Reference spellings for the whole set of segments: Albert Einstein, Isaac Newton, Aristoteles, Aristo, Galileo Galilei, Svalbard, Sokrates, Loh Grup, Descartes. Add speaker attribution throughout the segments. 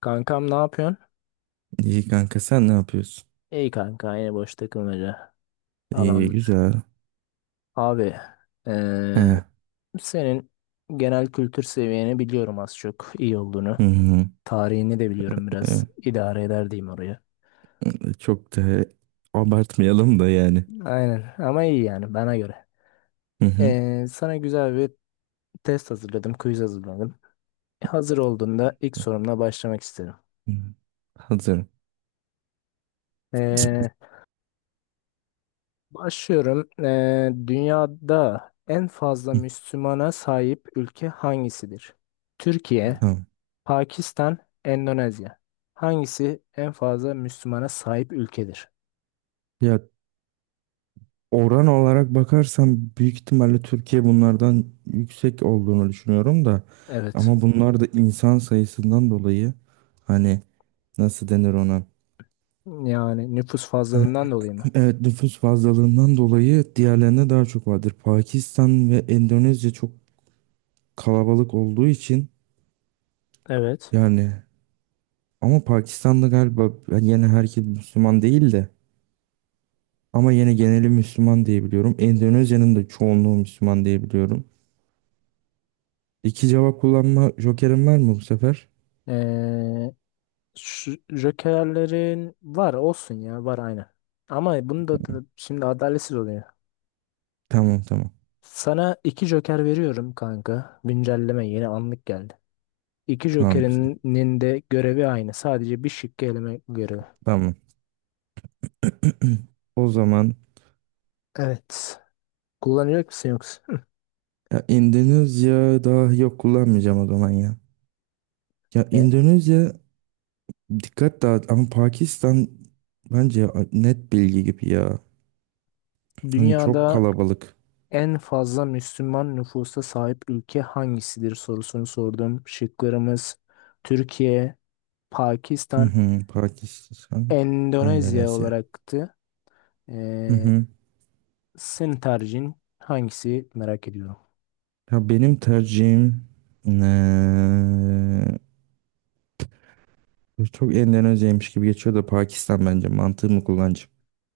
Speaker 1: Kankam ne yapıyorsun?
Speaker 2: İyi kanka, sen ne yapıyorsun?
Speaker 1: İyi kanka yine boş takılmaca
Speaker 2: İyi
Speaker 1: falan.
Speaker 2: güzel.
Speaker 1: Abi
Speaker 2: He.
Speaker 1: eee, senin genel kültür seviyeni biliyorum az çok iyi olduğunu.
Speaker 2: Hı hı.
Speaker 1: Tarihini de biliyorum biraz
Speaker 2: E,
Speaker 1: idare eder diyeyim oraya.
Speaker 2: Çok da abartmayalım da yani.
Speaker 1: Aynen ama iyi yani bana göre.
Speaker 2: Hı hı.
Speaker 1: Sana güzel bir test hazırladım, quiz hazırladım. Hazır olduğunda ilk sorumla başlamak isterim.
Speaker 2: Hı. Hazırım.
Speaker 1: Eee, Başlıyorum. Dünyada en fazla
Speaker 2: Hı.
Speaker 1: Müslümana sahip ülke hangisidir? Türkiye,
Speaker 2: Tamam.
Speaker 1: Pakistan, Endonezya. Hangisi en fazla Müslümana sahip ülkedir?
Speaker 2: Ya, oran olarak bakarsam büyük ihtimalle Türkiye bunlardan yüksek olduğunu düşünüyorum da,
Speaker 1: Evet.
Speaker 2: ama bunlar da insan sayısından dolayı, hani, nasıl denir ona?
Speaker 1: Yani nüfus fazlalığından dolayı mı?
Speaker 2: Evet, nüfus fazlalığından dolayı diğerlerine daha çok vardır. Pakistan ve Endonezya çok kalabalık olduğu için.
Speaker 1: Evet.
Speaker 2: Yani, ama Pakistan'da galiba yani yine herkes Müslüman değil de ama yine geneli Müslüman diye biliyorum. Endonezya'nın da çoğunluğu Müslüman diye biliyorum. İki cevap kullanma jokerim var mı bu sefer?
Speaker 1: Ee, Şu jokerlerin var olsun ya var aynen. Ama bunu da şimdi adaletsiz oluyor.
Speaker 2: Tamam, tamam.
Speaker 1: Sana iki Joker veriyorum kanka. Güncelleme yeni anlık geldi. İki
Speaker 2: Tamam.
Speaker 1: Joker'inin de görevi aynı. Sadece bir şıkkı eleme görevi.
Speaker 2: Tamam. O zaman
Speaker 1: Evet. Kullanacak mısın yoksa?
Speaker 2: ya Endonezya, daha yok, kullanmayacağım o zaman ya. Ya
Speaker 1: E,
Speaker 2: Endonezya dikkat dağıt, ama Pakistan bence net bilgi gibi ya. Hani çok
Speaker 1: Dünyada
Speaker 2: kalabalık.
Speaker 1: en fazla Müslüman nüfusa sahip ülke hangisidir sorusunu sordum. Şıklarımız Türkiye,
Speaker 2: Hı
Speaker 1: Pakistan,
Speaker 2: hı, Pakistan,
Speaker 1: Endonezya
Speaker 2: Endonezya.
Speaker 1: olacaktı.
Speaker 2: Hı
Speaker 1: Ee,
Speaker 2: hı.
Speaker 1: Senin tercihin hangisi merak ediyorum.
Speaker 2: Ya benim tercihim, eee, çok Endonezya'ymış gibi geçiyor da Pakistan, bence mantığımı kullanacağım.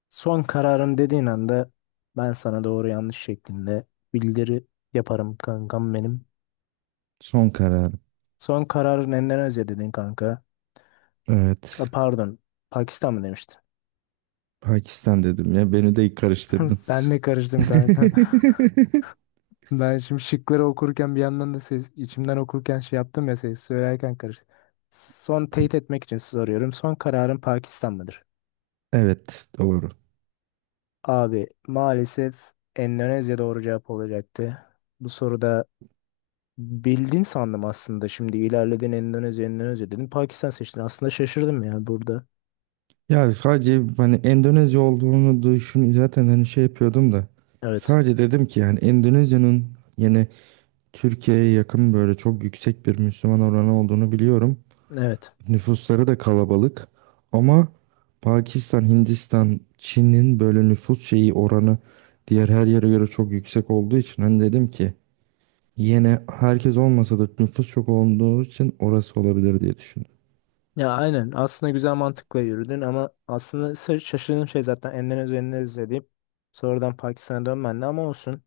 Speaker 1: Son kararım dediğin anda ben sana doğru yanlış şeklinde bildiri yaparım kankam benim.
Speaker 2: Son kararım.
Speaker 1: Son kararın Endonezya dedin kanka. Ha,
Speaker 2: Evet.
Speaker 1: pardon, Pakistan mı demiştin?
Speaker 2: Pakistan dedim ya, beni de karıştırdın.
Speaker 1: Ben de karıştım kanka. Ben şimdi şıkları okurken bir yandan da ses, içimden okurken şey yaptım ya ses söylerken karıştı. Son teyit etmek için soruyorum. Son kararın Pakistan mıdır?
Speaker 2: Evet, doğru.
Speaker 1: Abi maalesef Endonezya doğru cevap olacaktı. Bu soruda bildin sandım aslında. Şimdi ilerledin Endonezya, Endonezya dedin. Pakistan seçtin. Aslında şaşırdım ya burada.
Speaker 2: Ya sadece hani Endonezya olduğunu düşün zaten, hani şey yapıyordum da
Speaker 1: Evet.
Speaker 2: sadece dedim ki yani Endonezya'nın yine Türkiye'ye yakın böyle çok yüksek bir Müslüman oranı olduğunu biliyorum.
Speaker 1: Evet.
Speaker 2: Nüfusları da kalabalık, ama Pakistan, Hindistan, Çin'in böyle nüfus şeyi oranı diğer her yere göre çok yüksek olduğu için hani dedim ki yine herkes olmasa da nüfus çok olduğu için orası olabilir diye düşündüm.
Speaker 1: Ya aynen. Aslında güzel mantıkla yürüdün ama aslında şaşırdığım şey zaten Endonezya, Endonezya deyip sonradan Pakistan'a dönmendi ama olsun.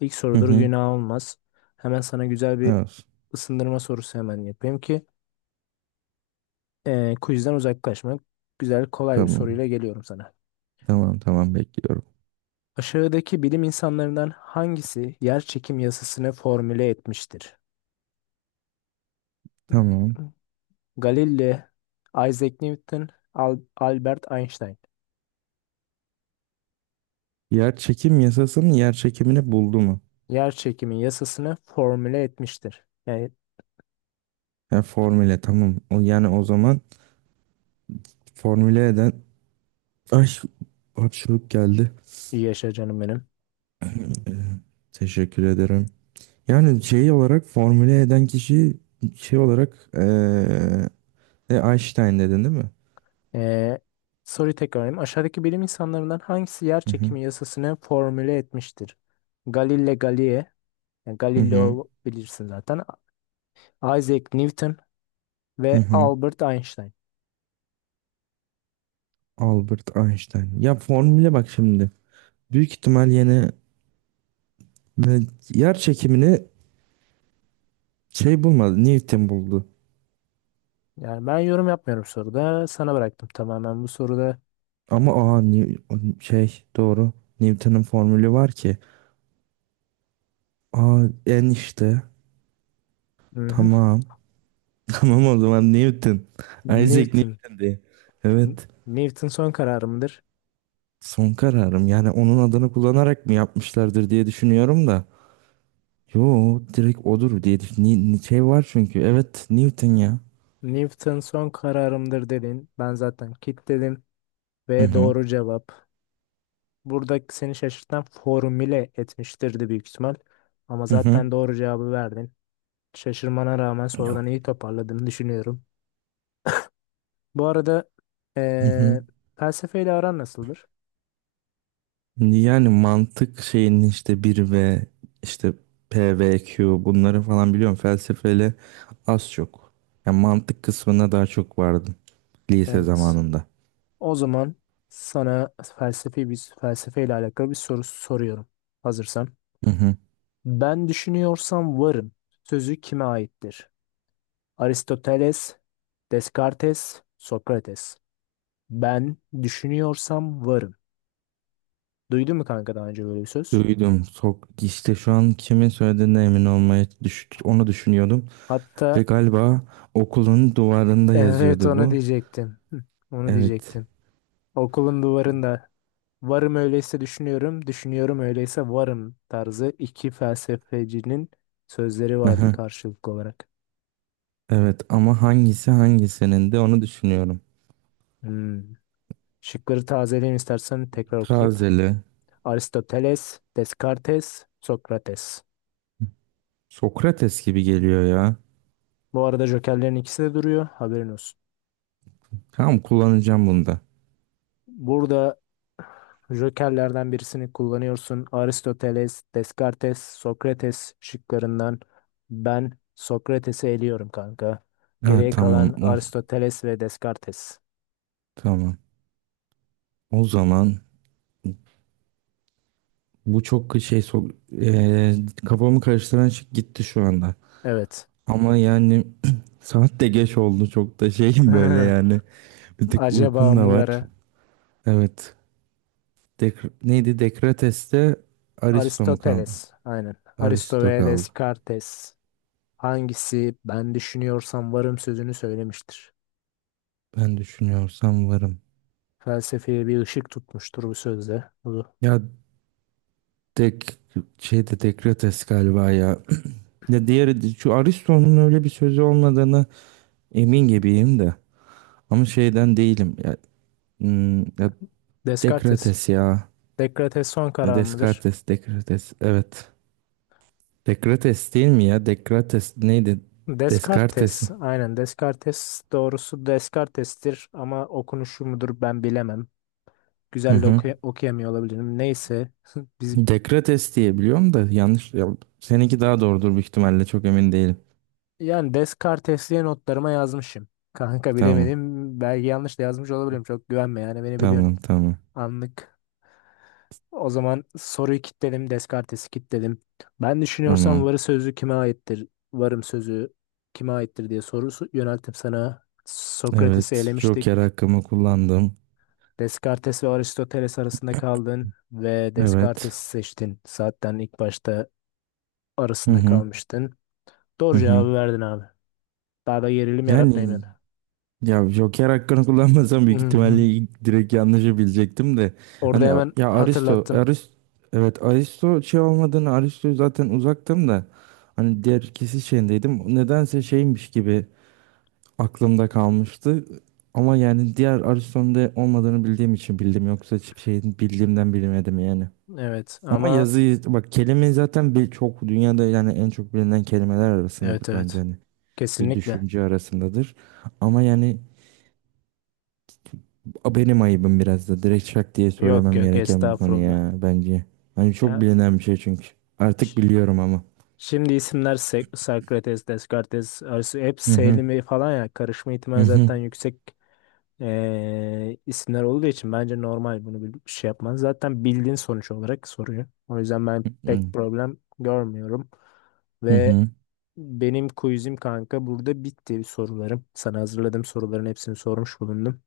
Speaker 1: İlk
Speaker 2: Hı
Speaker 1: sorudur
Speaker 2: hı.
Speaker 1: günah olmaz. Hemen sana güzel bir
Speaker 2: Evet.
Speaker 1: ısındırma sorusu hemen yapayım ki quizden uzaklaşmak. Güzel kolay bir
Speaker 2: Tamam.
Speaker 1: soruyla geliyorum sana.
Speaker 2: Tamam, tamam, bekliyorum.
Speaker 1: Aşağıdaki bilim insanlarından hangisi yer çekim yasasını formüle etmiştir?
Speaker 2: Tamam.
Speaker 1: Galileo, Isaac Newton, Albert Einstein.
Speaker 2: Yer çekim yasasının, yer çekimini buldu mu?
Speaker 1: Yer çekimi yasasını formüle etmiştir. Yani
Speaker 2: Ya, formüle, tamam. O, yani o zaman formüle eden, ay, hapşuruk geldi.
Speaker 1: iyi yaşa canım benim.
Speaker 2: Ee, Teşekkür ederim. Yani şey olarak formüle eden kişi, şey olarak Einstein dedin değil mi?
Speaker 1: Ee, Soruyu tekrarlayayım. Aşağıdaki bilim insanlarından hangisi yer
Speaker 2: Hı hı.
Speaker 1: çekimi yasasını formüle etmiştir? Galileo Galilei, yani
Speaker 2: Hı hı.
Speaker 1: Galileo bilirsin zaten. Isaac Newton
Speaker 2: Hı
Speaker 1: ve
Speaker 2: hı.
Speaker 1: Albert Einstein.
Speaker 2: Albert Einstein. Ya formüle, bak şimdi. Büyük ihtimal yine, ve yer çekimini şey bulmadı. Newton buldu.
Speaker 1: Yani ben yorum yapmıyorum soruda. Sana bıraktım tamamen bu soruda.
Speaker 2: Ama aa, Ni- şey doğru. Newton'un formülü var ki. Aa, en işte.
Speaker 1: Mhm.
Speaker 2: Tamam. Tamam, o zaman Newton. Isaac
Speaker 1: Newton.
Speaker 2: Newton diye.
Speaker 1: N-
Speaker 2: Evet.
Speaker 1: Newton son kararımdır.
Speaker 2: Son kararım, yani onun adını kullanarak mı yapmışlardır diye düşünüyorum da. Yo, direkt odur diye düş- Ni- ni- şey var çünkü, evet, Newton ya.
Speaker 1: Newton son kararımdır dedin. Ben zaten kitledim
Speaker 2: Hı
Speaker 1: ve
Speaker 2: hı.
Speaker 1: doğru cevap. Burada seni şaşırtan formüle etmiştirdi büyük ihtimal. Ama
Speaker 2: Hı hı.
Speaker 1: zaten doğru cevabı verdin. Şaşırmana rağmen
Speaker 2: Ya.
Speaker 1: sorudan iyi toparladığını düşünüyorum. Bu arada
Speaker 2: Hı hı.
Speaker 1: eee felsefeyle aran nasıldır?
Speaker 2: Yani mantık şeyinin işte bir ve işte P ve Q bunları falan biliyorum, felsefeyle az çok. Yani mantık kısmına daha çok vardım lise
Speaker 1: Evet.
Speaker 2: zamanında.
Speaker 1: O zaman sana felsefi bir felsefeyle alakalı bir soru soruyorum. Hazırsan.
Speaker 2: Hı hı.
Speaker 1: Ben düşünüyorsam varım. Sözü kime aittir? Aristoteles, Descartes, Sokrates. Ben düşünüyorsam varım. Duydun mu kanka daha önce böyle bir söz?
Speaker 2: Duydum. Sok, işte şu an kimin söylediğine emin olmaya düş onu düşünüyordum. Ve
Speaker 1: Hatta
Speaker 2: galiba okulun duvarında
Speaker 1: evet
Speaker 2: yazıyordu
Speaker 1: onu
Speaker 2: bu.
Speaker 1: diyecektim. Hı, onu
Speaker 2: Evet.
Speaker 1: diyecektim. Okulun duvarında varım öyleyse düşünüyorum, düşünüyorum öyleyse varım tarzı iki felsefecinin sözleri vardı
Speaker 2: Aha,
Speaker 1: karşılıklı olarak.
Speaker 2: evet, ama hangisi hangisinin de onu düşünüyorum.
Speaker 1: Hmm. Şıkları tazeleyeyim istersen tekrar okuyayım.
Speaker 2: Tazeli.
Speaker 1: Aristoteles, Descartes, Sokrates.
Speaker 2: Sokrates gibi geliyor ya.
Speaker 1: Bu arada jokerlerin ikisi de duruyor. Haberin olsun.
Speaker 2: Tamam, kullanacağım bunda.
Speaker 1: Burada jokerlerden birisini kullanıyorsun. Aristoteles, Descartes, Sokrates şıklarından ben Sokrates'i eliyorum kanka.
Speaker 2: Ha,
Speaker 1: Geriye
Speaker 2: tamam.
Speaker 1: kalan
Speaker 2: Oh,
Speaker 1: Aristoteles ve Descartes.
Speaker 2: tamam. O zaman bu çok şey, kafamı karıştıran şey gitti şu anda.
Speaker 1: Evet.
Speaker 2: Ama yani saat de geç oldu, çok da şeyim böyle yani. Bir tık
Speaker 1: Acaba
Speaker 2: uykum da var.
Speaker 1: mıları?
Speaker 2: Evet. Dek, neydi? Dekrates'te Aristo mu kaldı?
Speaker 1: Aristoteles. Aynen. Aristo
Speaker 2: Aristo
Speaker 1: ve
Speaker 2: kaldı.
Speaker 1: Descartes. Hangisi ben düşünüyorsam varım sözünü söylemiştir.
Speaker 2: Ben düşünüyorsam varım.
Speaker 1: Felsefeye bir ışık tutmuştur bu sözde. Bu
Speaker 2: Ya dek, şeyde Dekrates galiba ya. Ya diğeri, şu Aristo'nun öyle bir sözü olmadığını emin gibiyim de. Ama şeyden değilim. Ya, ya
Speaker 1: Descartes.
Speaker 2: Dekrates ya.
Speaker 1: Descartes son
Speaker 2: Ya
Speaker 1: karar mıdır?
Speaker 2: Descartes, Dekrates. Evet. Dekrates değil mi ya? Dekrates neydi? Descartes.
Speaker 1: Descartes. Aynen Descartes doğrusu Descartes'tir ama okunuşu mudur ben bilemem.
Speaker 2: Hı
Speaker 1: Güzel de
Speaker 2: hı.
Speaker 1: okuyamıyor olabilirim. Neyse. Biz
Speaker 2: Dekrates diye biliyorum da, yanlış. Ya, seninki daha doğrudur büyük ihtimalle. Çok emin değilim.
Speaker 1: yani Descartes diye notlarıma yazmışım. Kanka
Speaker 2: Tamam.
Speaker 1: bilemedim. Belki yanlış da yazmış olabilirim. Çok güvenme yani beni biliyorsun.
Speaker 2: Tamam. Tamam.
Speaker 1: Anlık. O zaman soruyu kilitledim. Descartes'i kilitledim. Ben düşünüyorsam
Speaker 2: Tamam.
Speaker 1: varı sözü kime aittir? Varım sözü kime aittir diye sorusu yönelttim sana. Sokrates'i
Speaker 2: Evet.
Speaker 1: elemiştik.
Speaker 2: Joker hakkımı kullandım.
Speaker 1: Descartes ve Aristoteles arasında kaldın ve
Speaker 2: Evet.
Speaker 1: Descartes'i seçtin. Zaten ilk başta
Speaker 2: Hı
Speaker 1: arasında
Speaker 2: hı.
Speaker 1: kalmıştın.
Speaker 2: Hı
Speaker 1: Doğru
Speaker 2: hı.
Speaker 1: cevabı verdin abi. Daha da gerilim yaratmayayım
Speaker 2: Yani
Speaker 1: yani.
Speaker 2: ya Joker hakkını kullanmasam
Speaker 1: Hı
Speaker 2: büyük
Speaker 1: hı.
Speaker 2: ihtimalle ilk direkt yanlışı bilecektim de. Hani
Speaker 1: Orada hemen
Speaker 2: ya Aristo,
Speaker 1: hatırlattım.
Speaker 2: Aristo, evet Aristo şey olmadığını, Aristo zaten uzaktım da. Hani diğer ikisi şeyindeydim. Nedense şeymiş gibi aklımda kalmıştı. Ama yani diğer Aristo'nun da olmadığını bildiğim için bildim. Yoksa hiçbir şeyin bildiğimden bilmedim yani.
Speaker 1: Evet
Speaker 2: Ama
Speaker 1: ama
Speaker 2: yazıyı bak, kelime zaten bir çok dünyada yani en çok bilinen kelimeler arasındadır
Speaker 1: evet
Speaker 2: bence,
Speaker 1: evet.
Speaker 2: hani bir
Speaker 1: Kesinlikle.
Speaker 2: düşünce arasındadır. Ama yani, benim ayıbım biraz da direkt şak diye
Speaker 1: Yok
Speaker 2: söylemem
Speaker 1: yok
Speaker 2: gereken bir konu
Speaker 1: estağfurullah.
Speaker 2: ya bence. Hani çok
Speaker 1: Ya
Speaker 2: bilinen bir şey çünkü. Artık biliyorum ama.
Speaker 1: şimdi isimler Sokrates, Descartes, Aristo hep
Speaker 2: Hı hı,
Speaker 1: Selimi falan ya karışma
Speaker 2: hı
Speaker 1: ihtimali
Speaker 2: hı,
Speaker 1: zaten yüksek isimler olduğu için bence normal bunu bir şey yapman. Zaten bildiğin sonuç olarak soruyor. O yüzden ben
Speaker 2: hı
Speaker 1: pek problem görmüyorum.
Speaker 2: hı
Speaker 1: Ve
Speaker 2: hı.
Speaker 1: benim quizim kanka burada bitti sorularım. Sana hazırladığım soruların hepsini sormuş bulundum.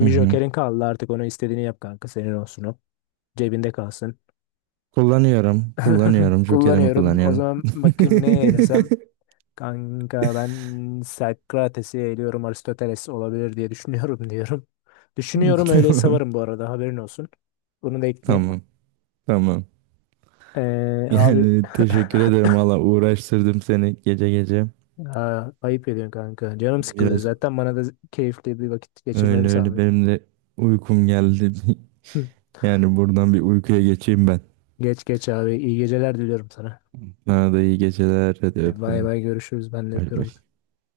Speaker 2: Hı
Speaker 1: bir
Speaker 2: hı.
Speaker 1: jokerin kaldı artık onu istediğini yap kanka senin olsun o. Cebinde kalsın.
Speaker 2: Kullanıyorum, kullanıyorum. Jokerimi
Speaker 1: Kullanıyorum. O
Speaker 2: kullanıyorum.
Speaker 1: zaman bakayım neye eylesem. Kanka ben Sokrates'i eğiliyorum Aristoteles olabilir diye düşünüyorum diyorum. Düşünüyorum öyle
Speaker 2: Tamam,
Speaker 1: savarım bu arada haberin olsun. Bunu da ekleyeyim.
Speaker 2: tamam, tamam.
Speaker 1: Abi
Speaker 2: Yani teşekkür ederim valla, uğraştırdım seni gece gece.
Speaker 1: Aa, ayıp ediyorsun kanka. Canım sıkılıyor.
Speaker 2: Biraz.
Speaker 1: Zaten bana da keyifli bir vakit geçirmemi
Speaker 2: Öyle öyle,
Speaker 1: sağlıyor.
Speaker 2: benim de uykum geldi. Yani buradan bir uykuya geçeyim ben.
Speaker 1: Geç geç abi. İyi geceler diliyorum sana.
Speaker 2: Sana da iyi geceler. Hadi
Speaker 1: De, bay
Speaker 2: öpüyorum.
Speaker 1: bay görüşürüz. Ben de
Speaker 2: Bay
Speaker 1: öpüyorum.
Speaker 2: bay.